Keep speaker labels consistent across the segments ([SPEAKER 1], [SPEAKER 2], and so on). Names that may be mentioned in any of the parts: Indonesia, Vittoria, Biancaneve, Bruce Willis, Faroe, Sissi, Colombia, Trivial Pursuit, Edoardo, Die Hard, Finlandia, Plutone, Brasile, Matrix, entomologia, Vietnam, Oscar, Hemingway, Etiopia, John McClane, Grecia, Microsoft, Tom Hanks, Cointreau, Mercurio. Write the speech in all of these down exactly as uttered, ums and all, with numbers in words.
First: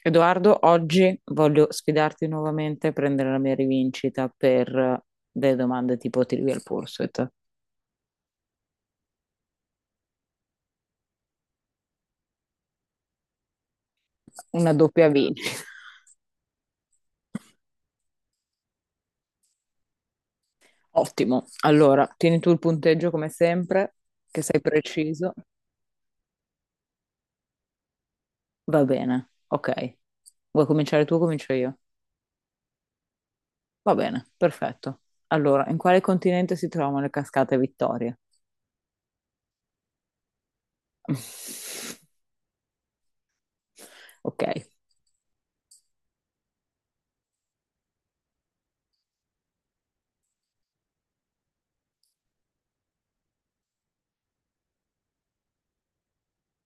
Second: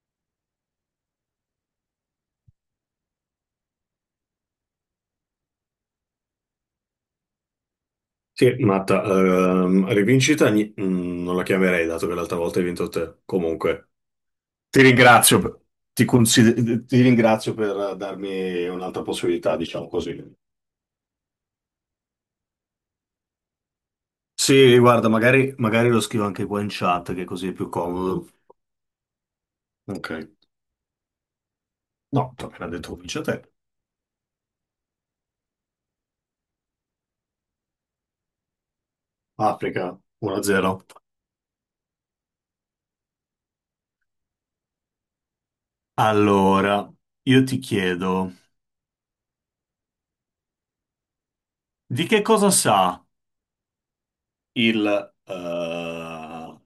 [SPEAKER 1] Edoardo, oggi voglio sfidarti nuovamente a prendere la mia rivincita per eh, delle domande tipo Trivial Pursuit.
[SPEAKER 2] Sì, Matta, ehm, rivincita gni- mm, non la chiamerei, dato che l'altra volta hai vinto te. Comunque,
[SPEAKER 1] Una
[SPEAKER 2] ti
[SPEAKER 1] doppia
[SPEAKER 2] ringrazio,
[SPEAKER 1] vincita.
[SPEAKER 2] per- ti, consider- ti ringrazio per darmi un'altra possibilità, diciamo così.
[SPEAKER 1] Ottimo. Allora, tieni tu il punteggio come sempre, che sei
[SPEAKER 2] Sì, guarda,
[SPEAKER 1] preciso.
[SPEAKER 2] magari, magari lo scrivo anche qua in chat, che così è più comodo.
[SPEAKER 1] Va bene, ok.
[SPEAKER 2] Ok.
[SPEAKER 1] Vuoi cominciare tu o comincio io?
[SPEAKER 2] No, tu appena detto vince te.
[SPEAKER 1] Va bene, perfetto. Allora, in quale continente si trovano le cascate Vittoria?
[SPEAKER 2] Africa, uno a zero.
[SPEAKER 1] Ok,
[SPEAKER 2] Allora, io ti chiedo, di che cosa sa il eh,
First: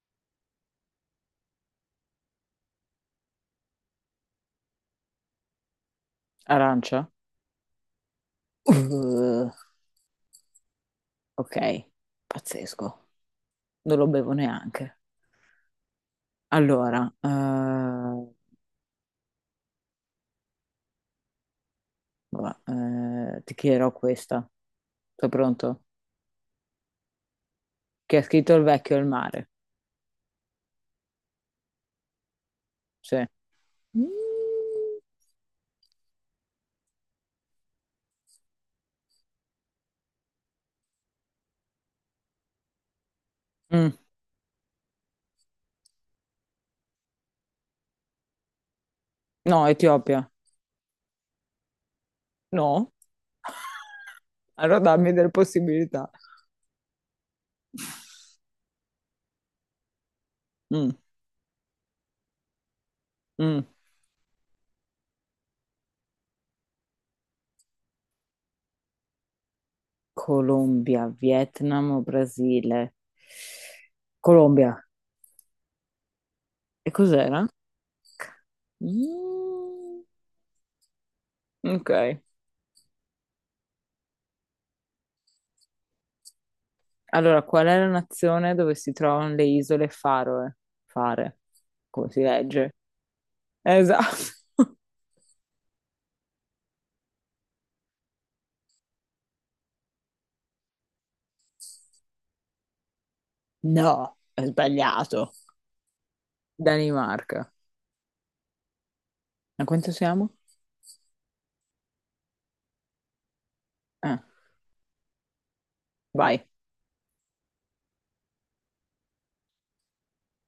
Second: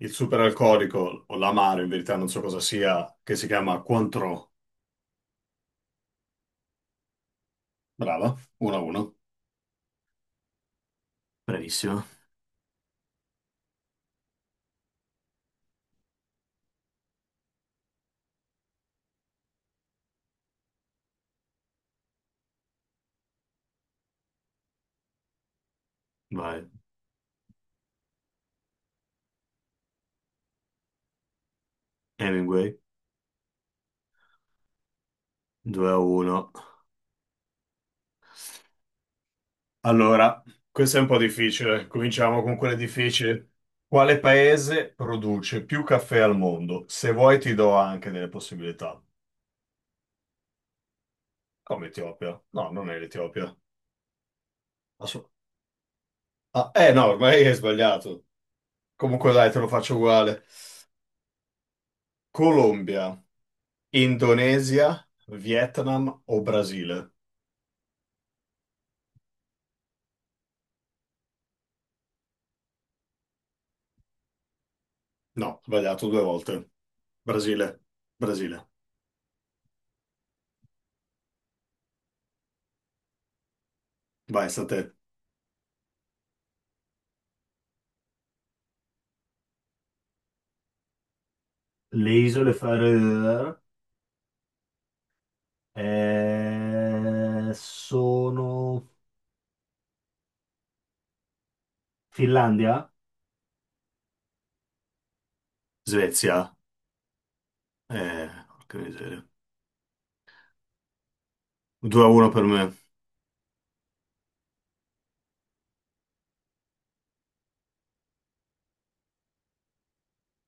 [SPEAKER 2] Il superalcolico o l'amaro, in verità non so cosa sia, che si chiama Cointreau.
[SPEAKER 1] arancia?
[SPEAKER 2] Brava, uno a uno.
[SPEAKER 1] Uh, ok,
[SPEAKER 2] Bravissimo.
[SPEAKER 1] pazzesco. Non lo bevo neanche. Allora, eh, va, eh, ti chiederò questa. Sei pronto?
[SPEAKER 2] Vai.
[SPEAKER 1] Chi ha scritto Il vecchio e il mare?
[SPEAKER 2] Hemingway,
[SPEAKER 1] Sì. Mm.
[SPEAKER 2] due a uno. Allora, questo è un po' difficile. Cominciamo con quelle difficili.
[SPEAKER 1] Mm.
[SPEAKER 2] Quale paese produce più caffè al mondo? Se vuoi ti do anche delle possibilità.
[SPEAKER 1] No, Etiopia.
[SPEAKER 2] Come Etiopia? No, non
[SPEAKER 1] No?
[SPEAKER 2] è l'Etiopia.
[SPEAKER 1] Allora dammi
[SPEAKER 2] Assu-
[SPEAKER 1] delle possibilità.
[SPEAKER 2] Ah, eh no, ormai hai sbagliato. Comunque dai, te lo faccio uguale.
[SPEAKER 1] Mm.
[SPEAKER 2] Colombia,
[SPEAKER 1] Mm.
[SPEAKER 2] Indonesia, Vietnam o Brasile?
[SPEAKER 1] Colombia, Vietnam o Brasile? Colombia.
[SPEAKER 2] No, sbagliato due volte.
[SPEAKER 1] E cos'era?
[SPEAKER 2] Brasile, Brasile.
[SPEAKER 1] Mm. Ok.
[SPEAKER 2] Vai, sta a te.
[SPEAKER 1] Allora, qual è la nazione dove si trovano le isole Faroe? Fare. Come
[SPEAKER 2] Le
[SPEAKER 1] si
[SPEAKER 2] isole
[SPEAKER 1] legge?
[SPEAKER 2] Faroe
[SPEAKER 1] Esatto.
[SPEAKER 2] eh, sono Finlandia?
[SPEAKER 1] No, è sbagliato.
[SPEAKER 2] Svezia.
[SPEAKER 1] Danimarca.
[SPEAKER 2] Eh, porca miseria.
[SPEAKER 1] A quanto siamo?
[SPEAKER 2] due a uno per me.
[SPEAKER 1] Ah, vai.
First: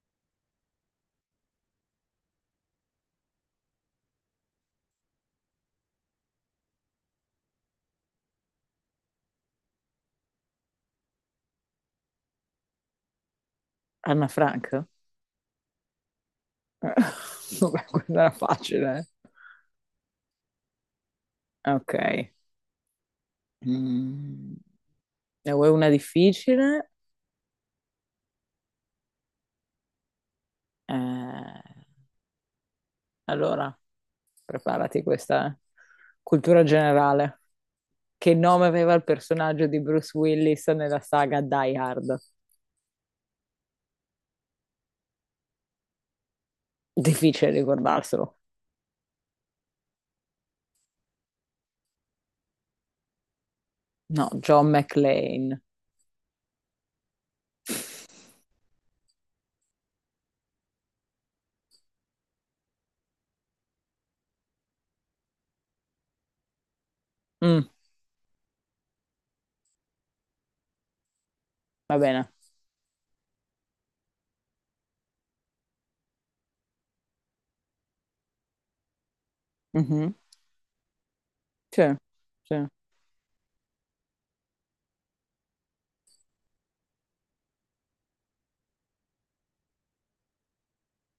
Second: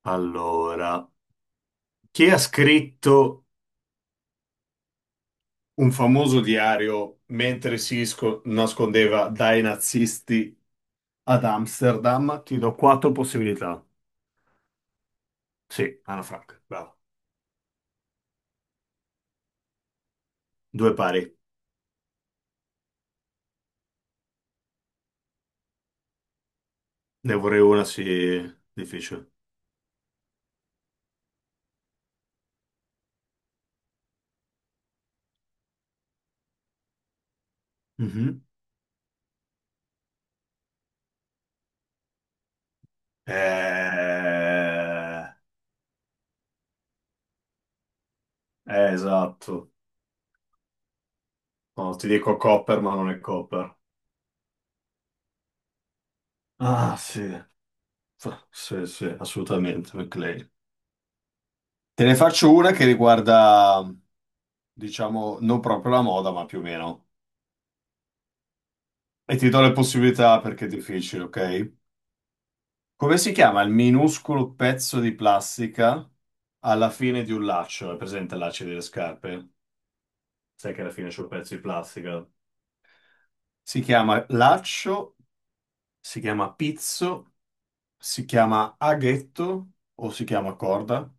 [SPEAKER 2] Allora, chi ha scritto un famoso diario mentre si sco- nascondeva dai nazisti ad Amsterdam? Ti do quattro possibilità.
[SPEAKER 1] Anna Frank?
[SPEAKER 2] Sì, Anna Frank,
[SPEAKER 1] Eh,
[SPEAKER 2] bravo.
[SPEAKER 1] Vabbè, quella era facile.
[SPEAKER 2] Due pari.
[SPEAKER 1] eh. Ok. Mm. Ne vuoi una difficile?
[SPEAKER 2] Ne vorrei una, sì, difficile.
[SPEAKER 1] Eh, allora, preparati questa eh. cultura generale. Che
[SPEAKER 2] Mhm.
[SPEAKER 1] nome aveva il personaggio di Bruce Willis nella saga Die Hard?
[SPEAKER 2] Eh,
[SPEAKER 1] Difficile ricordarselo.
[SPEAKER 2] eh, esatto. No, ti dico Copper, ma non è Copper.
[SPEAKER 1] No, John McClane.
[SPEAKER 2] Ah, sì. F- Sì, sì, assolutamente, McLean. Te ne faccio una che riguarda, diciamo, non proprio la moda, ma più o meno.
[SPEAKER 1] Mm,
[SPEAKER 2] E ti do le possibilità perché è difficile, ok?
[SPEAKER 1] va bene.
[SPEAKER 2] Come si chiama il minuscolo pezzo di plastica alla fine di un laccio? È presente il laccio delle scarpe?
[SPEAKER 1] Mhm.
[SPEAKER 2] Sai che alla fine c'è un pezzo di
[SPEAKER 1] Sì,
[SPEAKER 2] plastica.
[SPEAKER 1] sì,
[SPEAKER 2] Si chiama laccio, si chiama pizzo, si chiama aghetto o si chiama corda.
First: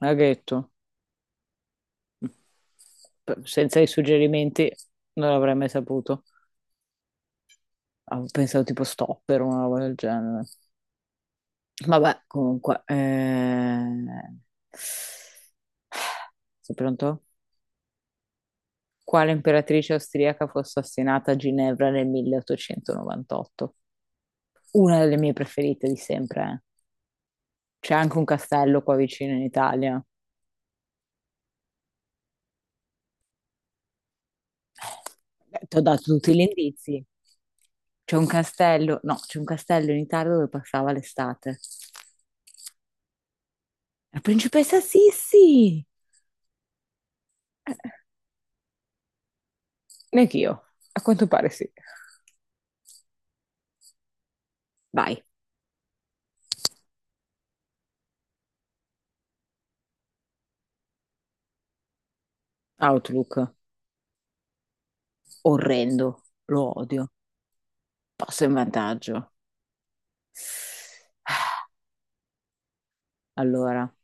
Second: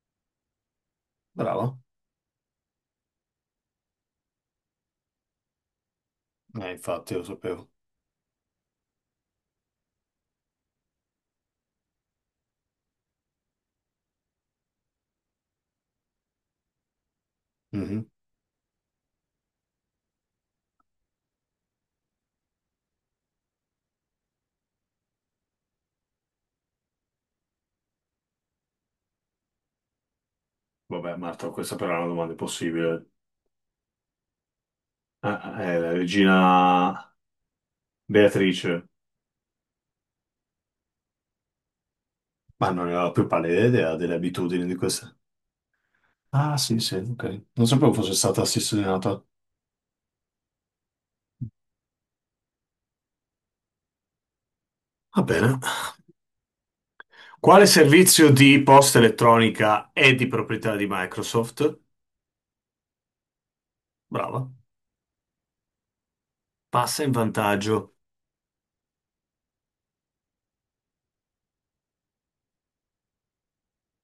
[SPEAKER 1] l'ha detto.
[SPEAKER 2] Bravo.
[SPEAKER 1] P- Senza i suggerimenti non l'avrei mai saputo.
[SPEAKER 2] Eh, infatti, lo sapevo.
[SPEAKER 1] Avevo pensato tipo stopper o una roba del genere. Vabbè, comunque. eh, Sei pronto?
[SPEAKER 2] Mhm.
[SPEAKER 1] Quale imperatrice austriaca fu assassinata a Ginevra nel milleottocentonovantotto? Una delle mie preferite di sempre. eh. C'è anche un castello qua vicino in Italia.
[SPEAKER 2] Vabbè, Marta, questa però è una domanda impossibile. Ah,
[SPEAKER 1] Beh, ti
[SPEAKER 2] eh,
[SPEAKER 1] ho
[SPEAKER 2] la
[SPEAKER 1] dato tutti gli indizi.
[SPEAKER 2] regina
[SPEAKER 1] C'è un
[SPEAKER 2] Beatrice.
[SPEAKER 1] castello, no, c'è un castello in Italia dove passava l'estate.
[SPEAKER 2] Ma non ne ho la più pallida idea delle
[SPEAKER 1] La
[SPEAKER 2] abitudini di
[SPEAKER 1] principessa
[SPEAKER 2] queste.
[SPEAKER 1] Sissi!
[SPEAKER 2] Ah, sì, sì, ok. Non
[SPEAKER 1] Eh,
[SPEAKER 2] sapevo fosse stata assassinata.
[SPEAKER 1] Neanch'io, a quanto pare sì. Vai,
[SPEAKER 2] Va bene. Quale servizio di posta elettronica è di proprietà di Microsoft?
[SPEAKER 1] Outlook,
[SPEAKER 2] Brava.
[SPEAKER 1] orrendo, lo
[SPEAKER 2] Passa
[SPEAKER 1] odio,
[SPEAKER 2] in vantaggio.
[SPEAKER 1] passo in vantaggio. Allora,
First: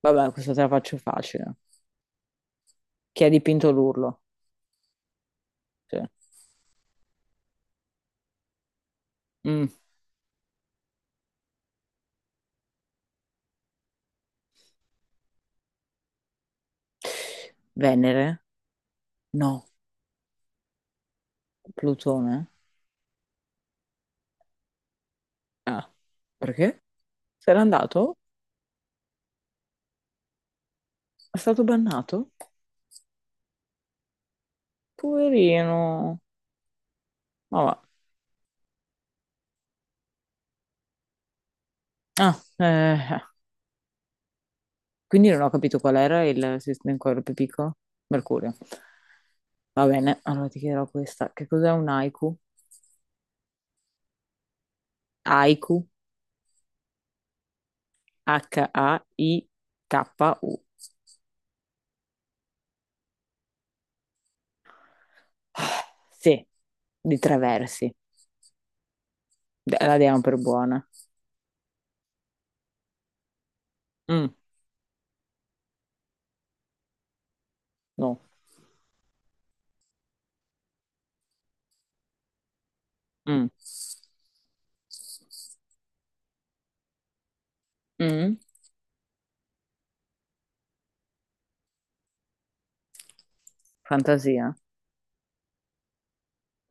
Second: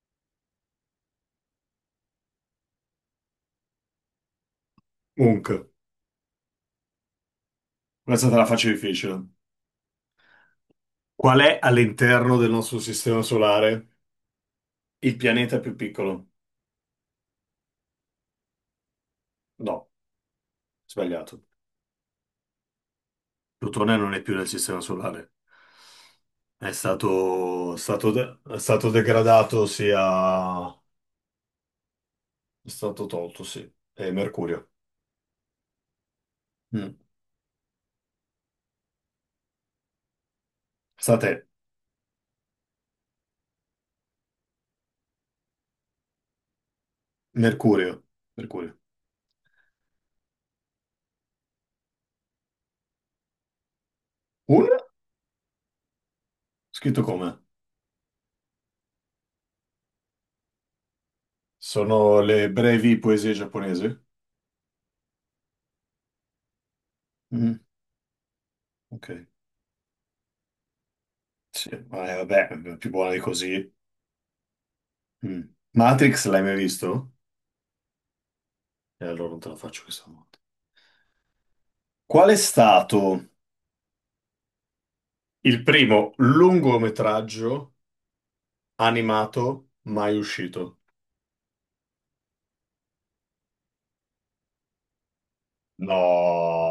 [SPEAKER 1] vabbè, questa te la faccio facile. Chi ha dipinto l'urlo?
[SPEAKER 2] Comunque,
[SPEAKER 1] Sì.
[SPEAKER 2] questa te la faccio difficile.
[SPEAKER 1] Mm.
[SPEAKER 2] Qual è all'interno del nostro sistema solare il pianeta più piccolo?
[SPEAKER 1] Venere? No.
[SPEAKER 2] No, sbagliato.
[SPEAKER 1] Plutone?
[SPEAKER 2] Plutone non è più nel sistema solare.
[SPEAKER 1] Ah,
[SPEAKER 2] È
[SPEAKER 1] perché? Se n'è
[SPEAKER 2] stato, stato
[SPEAKER 1] andato?
[SPEAKER 2] de- è stato degradato, sia...
[SPEAKER 1] È stato bannato?
[SPEAKER 2] è stato tolto, sì. È Mercurio.
[SPEAKER 1] Poverino.
[SPEAKER 2] Mm.
[SPEAKER 1] Ma va.
[SPEAKER 2] Sta a te.
[SPEAKER 1] Ah, eh, quindi non ho capito qual era il sistema in cuore più piccolo.
[SPEAKER 2] Mercurio.
[SPEAKER 1] Mercurio.
[SPEAKER 2] Mercurio.
[SPEAKER 1] Va bene, allora ti chiederò questa. Che cos'è un haiku?
[SPEAKER 2] Un?
[SPEAKER 1] Haiku,
[SPEAKER 2] Scritto come?
[SPEAKER 1] H-A-I-K-U.
[SPEAKER 2] Sono le brevi poesie giapponesi?
[SPEAKER 1] Sì, di tre
[SPEAKER 2] Mm.
[SPEAKER 1] versi.
[SPEAKER 2] Ok.
[SPEAKER 1] De- La diamo per buona.
[SPEAKER 2] Sì, ma, eh, vabbè, più buona di così.
[SPEAKER 1] Mm,
[SPEAKER 2] Mm. Matrix l'hai mai visto?
[SPEAKER 1] no.
[SPEAKER 2] E allora non te la faccio questa volta. Qual è stato
[SPEAKER 1] Mm,
[SPEAKER 2] il primo lungometraggio
[SPEAKER 1] mm.
[SPEAKER 2] animato mai uscito?
[SPEAKER 1] Fantasia.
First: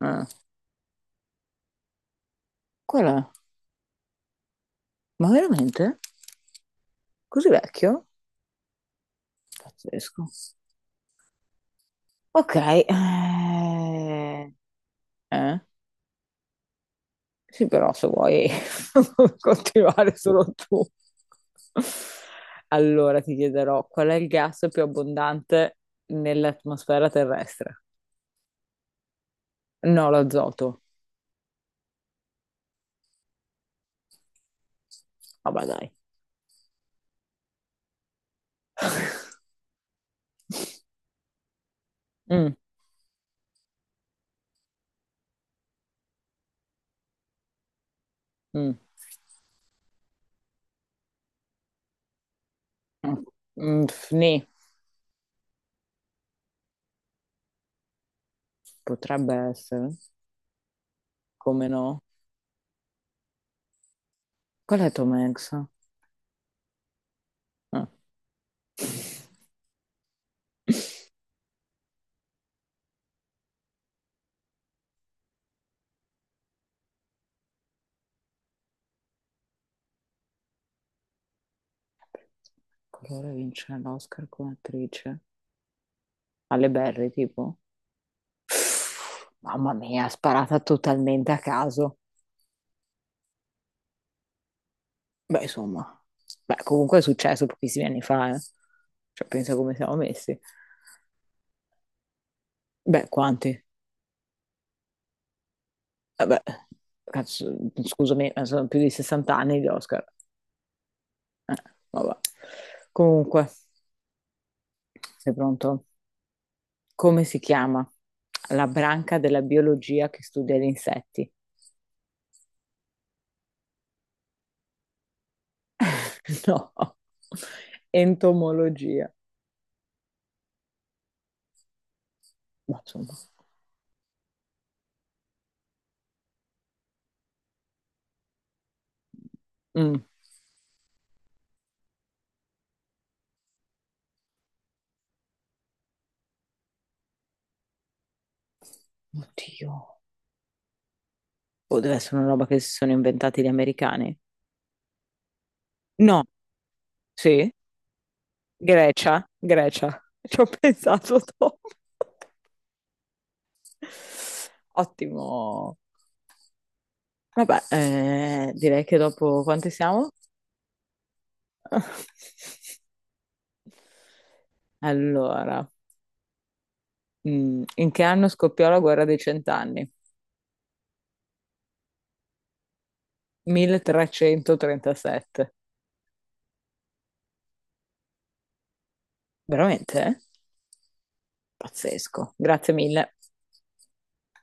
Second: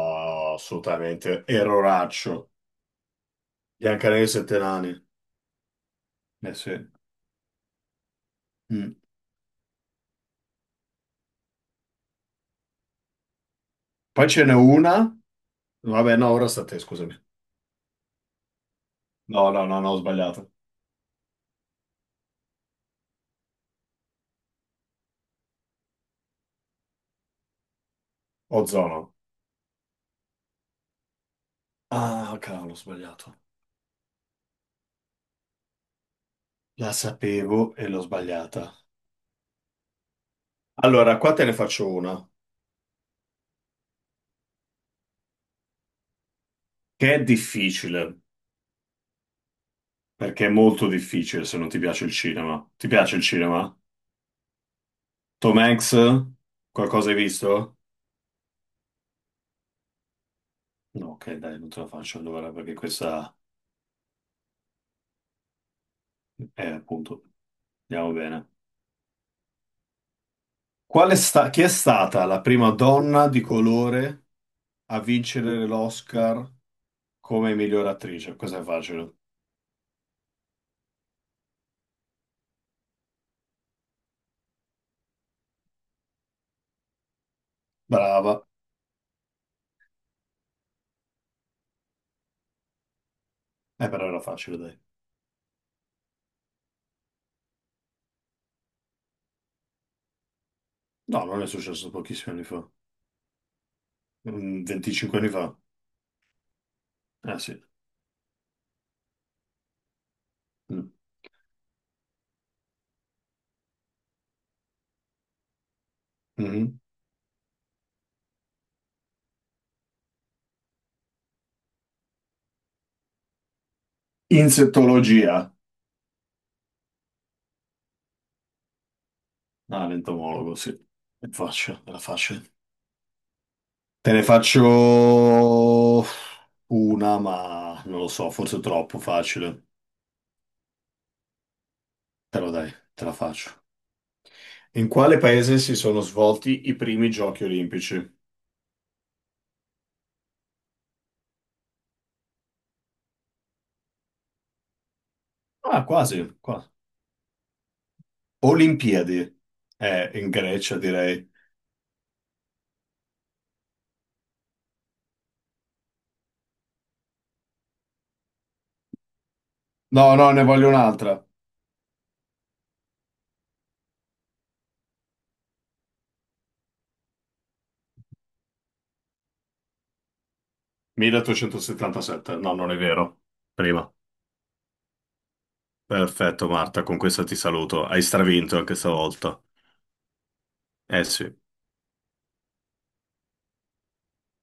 [SPEAKER 1] Ah.
[SPEAKER 2] assolutamente. Erroraccio.
[SPEAKER 1] Qual è?
[SPEAKER 2] Biancaneve e i sette nani.
[SPEAKER 1] Ma veramente?
[SPEAKER 2] Eh sì.
[SPEAKER 1] Così vecchio?
[SPEAKER 2] Mm.
[SPEAKER 1] Pazzesco. Ok.
[SPEAKER 2] Poi ce
[SPEAKER 1] eh,
[SPEAKER 2] n'è una.
[SPEAKER 1] Eh?
[SPEAKER 2] Vabbè, no, ora sta a te, scusami.
[SPEAKER 1] Sì, però se vuoi
[SPEAKER 2] No, no, no, no, ho
[SPEAKER 1] continuare
[SPEAKER 2] sbagliato.
[SPEAKER 1] solo tu. Allora ti chiederò qual è il gas più abbondante nell'atmosfera terrestre?
[SPEAKER 2] Ozono.
[SPEAKER 1] No, l'azoto.
[SPEAKER 2] Ah, cavolo, ho sbagliato.
[SPEAKER 1] Vabbè, dai.
[SPEAKER 2] La sapevo e l'ho sbagliata. Allora, qua te ne faccio una,
[SPEAKER 1] Mm,
[SPEAKER 2] che è difficile.
[SPEAKER 1] mm,
[SPEAKER 2] Perché è molto difficile se non ti piace il cinema. Ti piace
[SPEAKER 1] mm,
[SPEAKER 2] il cinema?
[SPEAKER 1] mm, pff, nì.
[SPEAKER 2] Tom Hanks? Qualcosa hai visto?
[SPEAKER 1] Potrebbe essere.
[SPEAKER 2] No, ok, dai,
[SPEAKER 1] Come
[SPEAKER 2] non te la
[SPEAKER 1] no?
[SPEAKER 2] faccio allora perché questa
[SPEAKER 1] Qual è Tom Hanks?
[SPEAKER 2] è appunto.
[SPEAKER 1] Ah,
[SPEAKER 2] Andiamo bene. Qual è sta- chi è stata la prima donna di colore a vincere l'Oscar come miglior attrice? Questa è facile.
[SPEAKER 1] colore vince l'Oscar come attrice. Alle Berry, tipo.
[SPEAKER 2] Brava.
[SPEAKER 1] Mamma mia, sparata totalmente a caso.
[SPEAKER 2] Eh, però era facile, dai.
[SPEAKER 1] Beh, insomma, beh, comunque è successo pochissimi anni fa, eh. Cioè, pensa come siamo messi.
[SPEAKER 2] No, non è successo pochissimi anni fa.
[SPEAKER 1] Beh, quanti?
[SPEAKER 2] Mm, venticinque anni fa.
[SPEAKER 1] Vabbè,
[SPEAKER 2] Ah,
[SPEAKER 1] cazzo,
[SPEAKER 2] sì.
[SPEAKER 1] scusami, ma sono più di sessanta anni di Oscar.
[SPEAKER 2] Mm.
[SPEAKER 1] Eh, vabbè. Comunque, sei pronto?
[SPEAKER 2] Mhm.
[SPEAKER 1] Come si chiama la branca della biologia che studia gli insetti?
[SPEAKER 2] Insettologia.
[SPEAKER 1] No, entomologia.
[SPEAKER 2] Ah, l'entomologo, sì. È facile, era facile.
[SPEAKER 1] Ma insomma,
[SPEAKER 2] Te ne faccio una, ma non lo so, forse troppo facile.
[SPEAKER 1] Mm.
[SPEAKER 2] Però dai, te la faccio. In quale paese si sono svolti i primi giochi olimpici?
[SPEAKER 1] Oddio. O deve essere una roba che si sono inventati gli americani?
[SPEAKER 2] Ah, quasi,
[SPEAKER 1] No,
[SPEAKER 2] quasi.
[SPEAKER 1] sì. Grecia,
[SPEAKER 2] Olimpiadi.
[SPEAKER 1] Grecia,
[SPEAKER 2] Eh, in
[SPEAKER 1] ci ho
[SPEAKER 2] Grecia,
[SPEAKER 1] pensato
[SPEAKER 2] direi.
[SPEAKER 1] dopo. Ottimo. Vabbè, eh, direi che dopo quante siamo?
[SPEAKER 2] No, no, ne voglio un'altra.
[SPEAKER 1] Allora, mm, in che anno scoppiò la guerra dei cent'anni?
[SPEAKER 2] milleottocentosettantasette. No, non è vero. Prima.
[SPEAKER 1] milletrecentotrentasette.
[SPEAKER 2] Perfetto, Marta, con questa ti saluto. Hai stravinto anche stavolta.
[SPEAKER 1] Veramente? Eh?
[SPEAKER 2] Eh sì.
[SPEAKER 1] Pazzesco. Grazie mille.